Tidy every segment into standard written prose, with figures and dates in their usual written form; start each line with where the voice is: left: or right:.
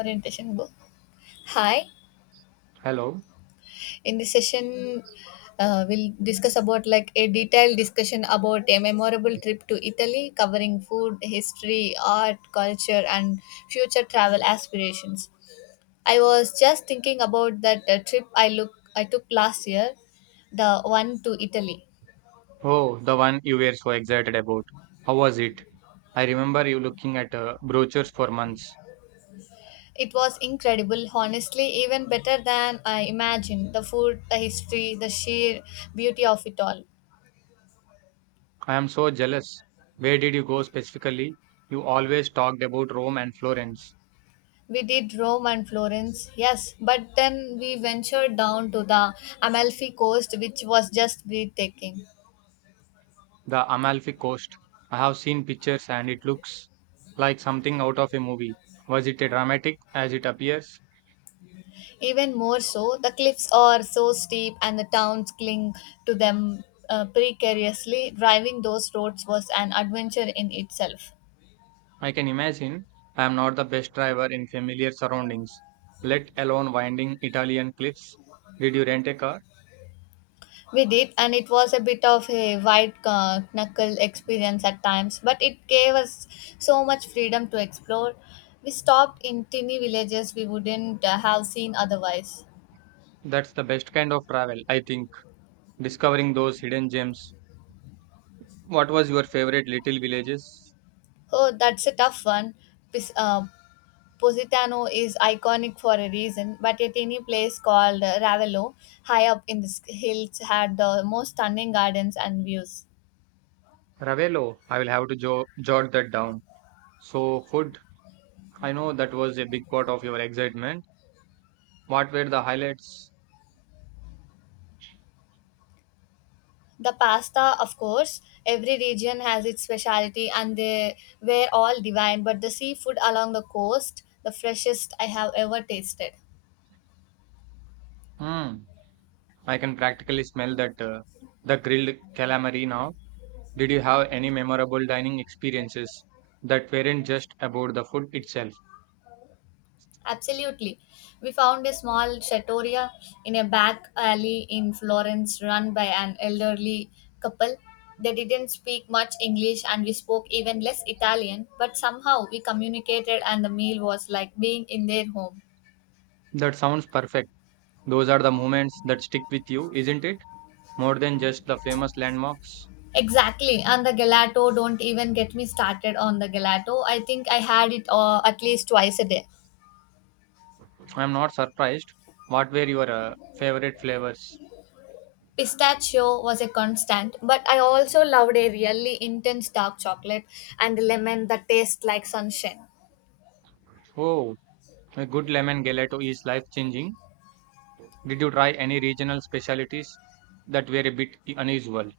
left: Orientation go. Hi.
right: Hello.
left: In this session, we'll discuss about like a detailed discussion about a memorable trip to Italy covering food, history, art, culture and future travel aspirations. I was just thinking about that trip I took last year, the one to Italy.
right: Oh, the one you were so excited about. How was it? I remember you looking at brochures for months.
left: It was incredible, honestly, even better than I imagined. The food, the history, the sheer beauty of it all.
right: I am so jealous. Where did you go specifically? You always talked about Rome and Florence,
left: We did Rome and Florence, yes, but then we ventured down to the Amalfi coast, which was just breathtaking.
right: the Amalfi Coast. I have seen pictures and it looks like something out of a movie. Was it a dramatic as it appears?
left: Even more so, the cliffs are so steep and the towns cling to them precariously. Driving those roads was an adventure in itself.
right: I can imagine I am not the best driver in familiar surroundings, let alone winding Italian cliffs. Did you rent a car?
left: We did, and it was a bit of a white knuckle experience at times, but it gave us so much freedom to explore. We stopped in tiny villages we wouldn't have seen otherwise.
right: That's the best kind of travel, I think, discovering those hidden gems. What was your favorite little villages?
left: Oh, that's a tough one. Pis- uh, Positano is iconic for a reason, but a tiny place called Ravello, high up in the hills, had the most stunning gardens and views.
right: Ravelo, I will have to jot that down. So, food, I know that was a big part of your excitement. What were the highlights?
left: The pasta, of course, every region has its specialty and they were all divine, but the seafood along the coast, the freshest I have ever tasted.
right: Hmm, I can practically smell that the grilled calamari now. Did you have any memorable dining experiences that weren't just about the food itself?
left: Absolutely. We found a small trattoria in a back alley in Florence run by an elderly couple. They didn't speak much English and we spoke even less Italian, but somehow we communicated and the meal was like being in their home.
right: That sounds perfect. Those are the moments that stick with you, isn't it? More than just the famous landmarks.
left: Exactly. And the gelato, don't even get me started on the gelato. I think I had it at least twice a day.
right: I'm not surprised. What were your favorite flavors?
left: Pistachio was a constant, but I also loved a really intense dark chocolate and lemon that tastes like sunshine.
right: Oh, a good lemon gelato is life changing. Did you try any regional specialties that were a bit unusual?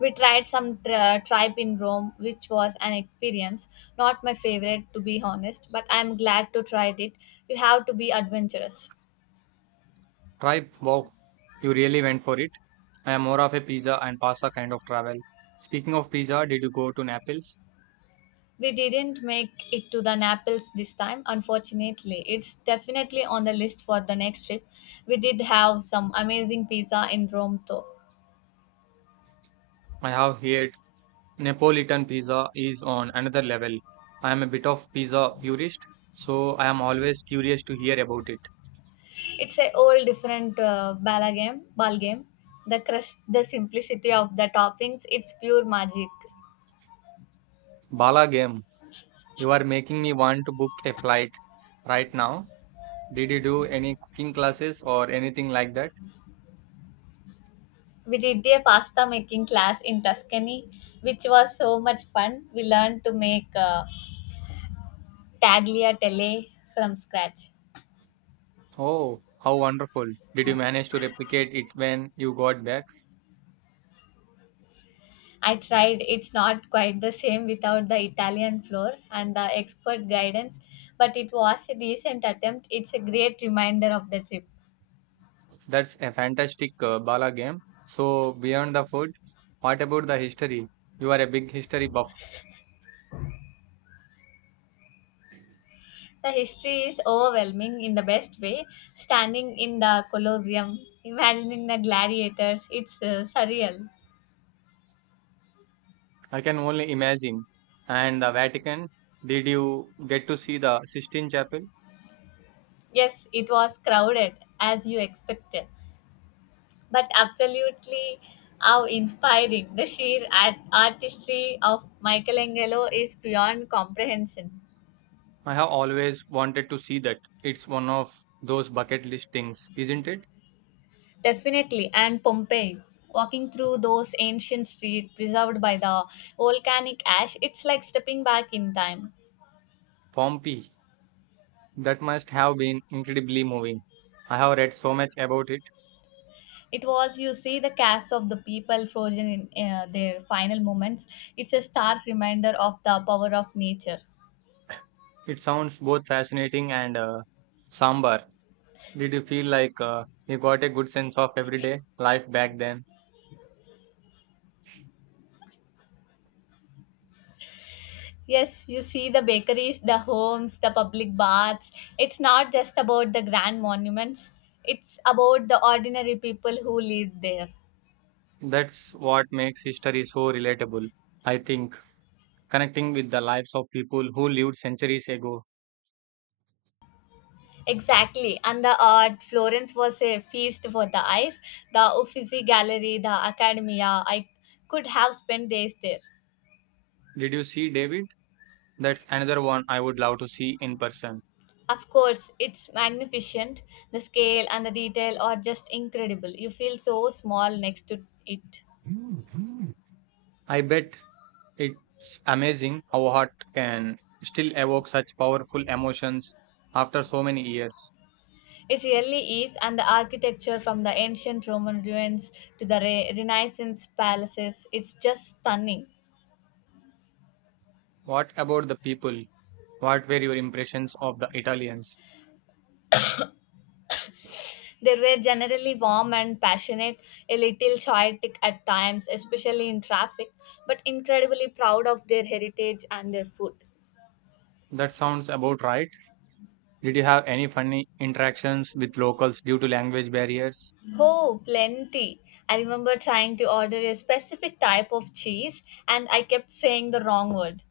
left: We tried some tripe in Rome, which was an experience. Not my favorite, to be honest, but I'm glad to try it. You have to be adventurous.
right: Try, wow, you really went for it. I am more of a pizza and pasta kind of travel. Speaking of pizza, did you go to Naples?
left: We didn't make it to the Naples this time, unfortunately. It's definitely on the list for the next trip. We did have some amazing pizza in Rome, though.
right: I have heard Neapolitan pizza is on another level. I am a bit of pizza purist, so I am always curious to hear about it.
left: It's a whole different ball game. Ball game. The crust, the simplicity of the toppings. It's pure magic.
right: Bala game. You are making me want to book a flight right now. Did you do any cooking classes or anything like that?
left: We did a pasta making class in Tuscany, which was so much fun. We learned to make tagliatelle from scratch.
right: Oh, how wonderful. Did you manage to replicate it when you got back?
left: I tried, it's not quite the same without the Italian floor and the expert guidance, but it was a decent attempt. It's a great reminder of the trip.
right: That's a fantastic bala game. So, beyond the food, what about the history? You are a big history buff.
left: The history is overwhelming in the best way, standing in the Colosseum, imagining the gladiators, it's surreal.
right: I can only imagine. And the Vatican, did you get to see the Sistine Chapel?
left: Yes, it was crowded as you expected, but absolutely how inspiring. The sheer artistry of Michelangelo is beyond comprehension.
right: I have always wanted to see that. It's one of those bucket list things, isn't it?
left: Definitely, and Pompeii. Walking through those ancient streets preserved by the volcanic ash, it's like stepping back in time.
right: Pompeii. That must have been incredibly moving. I have read so much about it.
left: It was, you see, the casts of the people frozen in their final moments. It's a stark reminder of the power of nature.
right: It sounds both fascinating and, somber. Did you feel like you got a good sense of everyday life back then?
left: Yes, you see the bakeries, the homes, the public baths. It's not just about the grand monuments, it's about the ordinary people who live there.
right: That's what makes history so relatable, I think. Connecting with the lives of people who lived centuries ago.
left: Exactly, and the art. Florence was a feast for the eyes. The Uffizi Gallery, the Academia. I could have spent days there.
right: Did you see David? That's another one I would love to see in person.
left: Of course, it's magnificent. The scale and the detail are just incredible. You feel so small next to it.
right: I bet it's amazing how art can still evoke such powerful emotions after so many years.
left: It really is, and the architecture from the ancient Roman ruins to the Renaissance palaces, it's just stunning.
right: What about the people? What were your impressions of the Italians?
left: They were generally warm and passionate, a little chaotic at times, especially in traffic, but incredibly proud of their heritage and their food.
right: That sounds about right. Did you have any funny interactions with locals due to language barriers?
left: Oh, plenty. I remember trying to order a specific type of cheese and I kept saying the wrong word,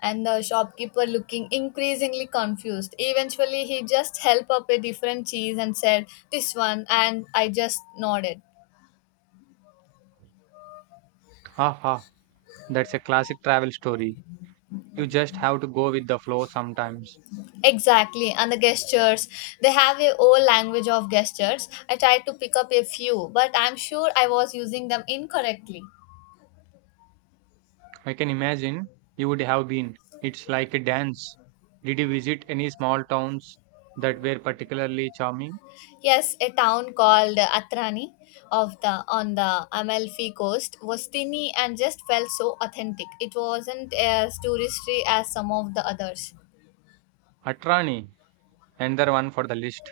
left: and the shopkeeper looking increasingly confused. Eventually, he just helped up a different cheese and said, "This one," and I just nodded.
right: Ha ha! That's a classic travel story. You just have to go with the flow sometimes.
left: Exactly, and the gestures. They have a whole language of gestures. I tried to pick up a few, but I'm sure I was using them incorrectly.
right: I can imagine you would have been. It's like a dance. Did you visit any small towns that were particularly charming?
left: Yes, a town called Atrani of the on the Amalfi coast was tiny and just felt so authentic. It wasn't as touristy as some of the others.
right: Atrani, another one for the list.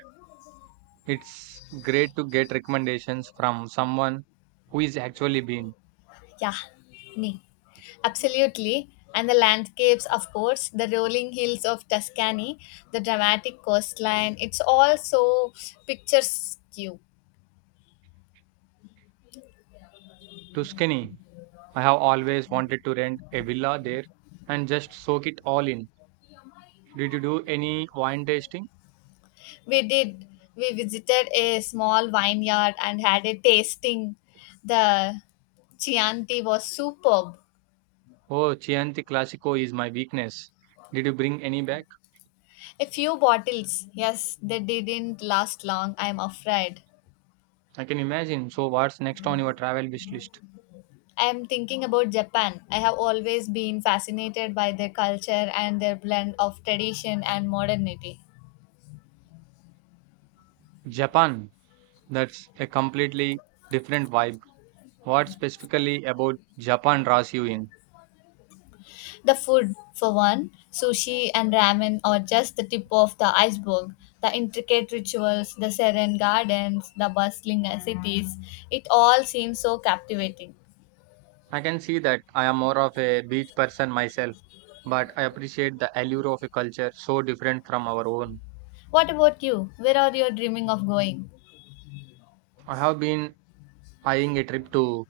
right: It's great to get recommendations from someone who is actually been.
left: Yeah, me, absolutely. And the landscapes, of course, the rolling hills of Tuscany, the dramatic coastline, it's all so picturesque. We
right: Tuscany. I have always wanted to rent a villa there and just soak it all in. Did you do any wine tasting?
left: did. We visited a small vineyard and had a tasting. The Chianti was superb.
right: Oh, Chianti Classico is my weakness. Did you bring any back?
left: A few bottles. Yes, they didn't last long, I'm afraid.
right: I can imagine. So, what's next on your travel wish list?
left: I am thinking about Japan. I have always been fascinated by their culture and their blend of tradition and modernity.
right: Japan. That's a completely different vibe. What specifically about Japan draws you in?
left: The food, for one, sushi and ramen are just the tip of the iceberg. The intricate rituals, the serene gardens, the bustling cities, it all seems so captivating.
right: I can see that I am more of a beach person myself, but I appreciate the allure of a culture so different from our own.
left: What about you? Where are you dreaming of going?
right: I have been eyeing a trip to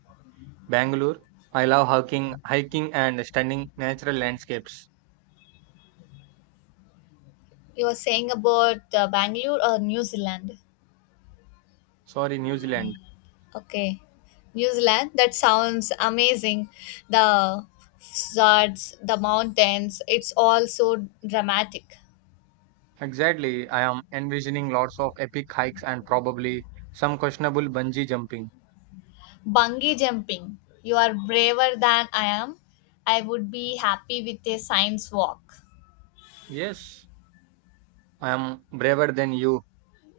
right: Bangalore. I love hiking, hiking and stunning natural landscapes.
left: You were saying about Bangalore or New Zealand?
right: Sorry, New Zealand.
left: Okay, New Zealand. That sounds amazing. The fjords, the mountains. It's all so dramatic.
right: Exactly. I am envisioning lots of epic hikes and probably some questionable bungee jumping.
left: Bungee jumping. You are braver than I am. I would be happy with a science walk.
right: Yes, I am braver than you.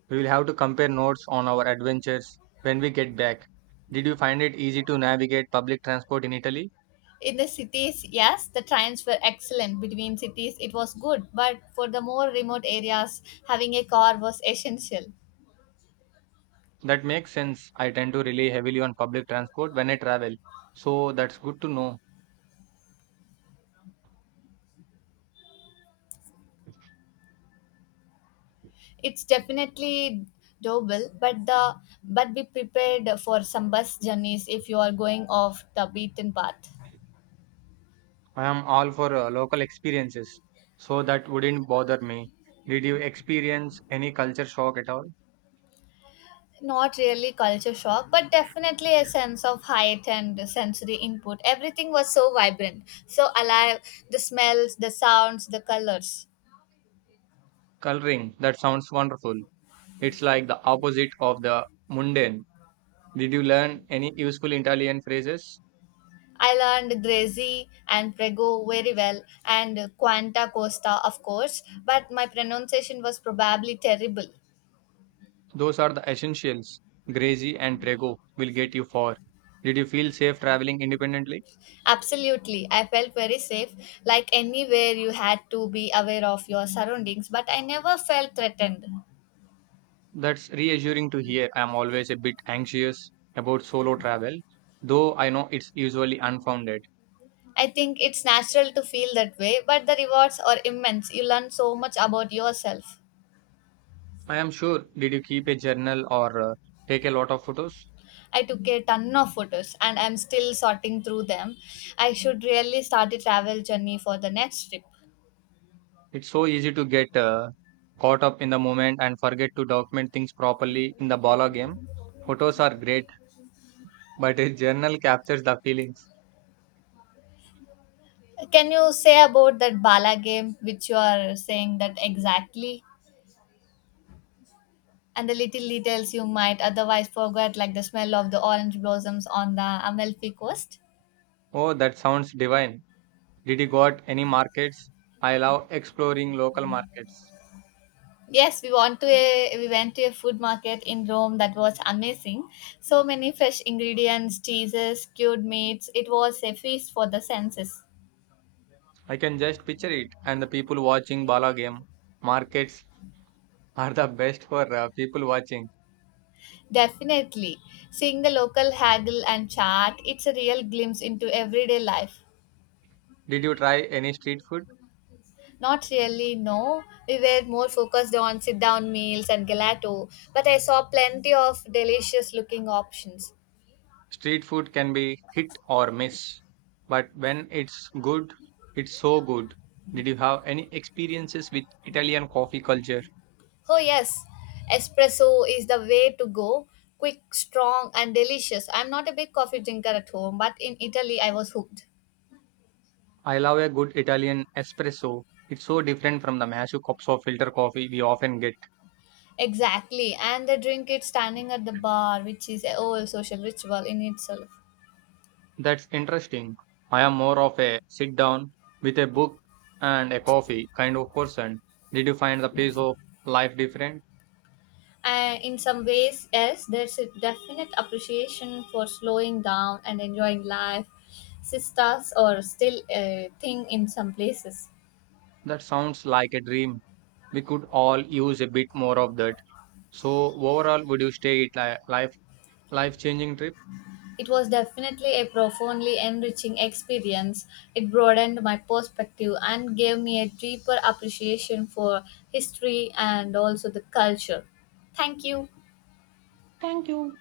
right: We will have to compare notes on our adventures when we get back. Did you find it easy to navigate public transport in Italy?
left: In the cities, yes, the trains were excellent. Between cities, it was good. But for the more remote areas, having a car was essential.
right: That makes sense. I tend to rely heavily on public transport when I travel. So that's good to know.
left: It's definitely doable, but the but be prepared for some bus journeys if you are going off the beaten path.
right: I am all for local experiences, so that wouldn't bother me. Did you experience any culture shock at all?
left: Not really culture shock, but definitely a sense of height and sensory input. Everything was so vibrant, so alive. The smells, the sounds, the colors.
right: Coloring, that sounds wonderful. It's like the opposite of the mundane. Did you learn any useful Italian phrases?
left: I learned Grazy and Prego very well, and Quanta Costa, of course, but my pronunciation was probably terrible.
right: Those are the essentials. Grazie and prego will get you far. Did you feel safe traveling independently?
left: Absolutely. I felt very safe. Like anywhere, you had to be aware of your surroundings, but I never felt threatened.
right: That's reassuring to hear. I'm always a bit anxious about solo travel, though I know it's usually unfounded.
left: I think it's natural to feel that way, but the rewards are immense. You learn so much about yourself.
right: I am sure. Did you keep a journal or take a lot of photos?
left: I took a ton of photos and I'm still sorting through them. I should really start a travel journey for the next trip.
right: It's so easy to get caught up in the moment and forget to document things properly in the balla game. Photos are great, but a journal captures the feelings.
left: Can you say about that Bala game, which you are saying that exactly? And the little details you might otherwise forget, like the smell of the orange blossoms on the Amalfi Coast.
right: Oh, that sounds divine. Did you got any markets? I love exploring local markets.
left: Yes, we went to a food market in Rome that was amazing. So many fresh ingredients, cheeses, cured meats. It was a feast for the senses.
right: I can just picture it and the people watching balla game. Markets are the best for people watching.
left: Definitely, seeing the local haggle and chat, it's a real glimpse into everyday life.
right: Did you try any street food?
left: Not really, no. We were more focused on sit down meals and gelato, but I saw plenty of delicious looking options.
right: Street food can be hit or miss, but when it's good, it's so good. Did you have any experiences with Italian coffee culture?
left: Oh, yes. Espresso is the way to go. Quick, strong, and delicious. I'm not a big coffee drinker at home, but in Italy, I was hooked.
right: I love a good Italian espresso. It's so different from the massive cups of filter coffee we often get.
left: Exactly. And they drink it standing at the bar, which is a whole social ritual in itself.
right: That's interesting. I am more of a sit down with a book and a coffee kind of person. Did you find the pace of life different?
left: And in some ways, yes, there's a definite appreciation for slowing down and enjoying life. Sisters are still a thing in some places.
right: That sounds like a dream. We could all use a bit more of that. So overall, would you stay it life life changing trip?
left: It was definitely a profoundly enriching experience. It broadened my perspective and gave me a deeper appreciation for history and also the culture. Thank you.
right: Thank you.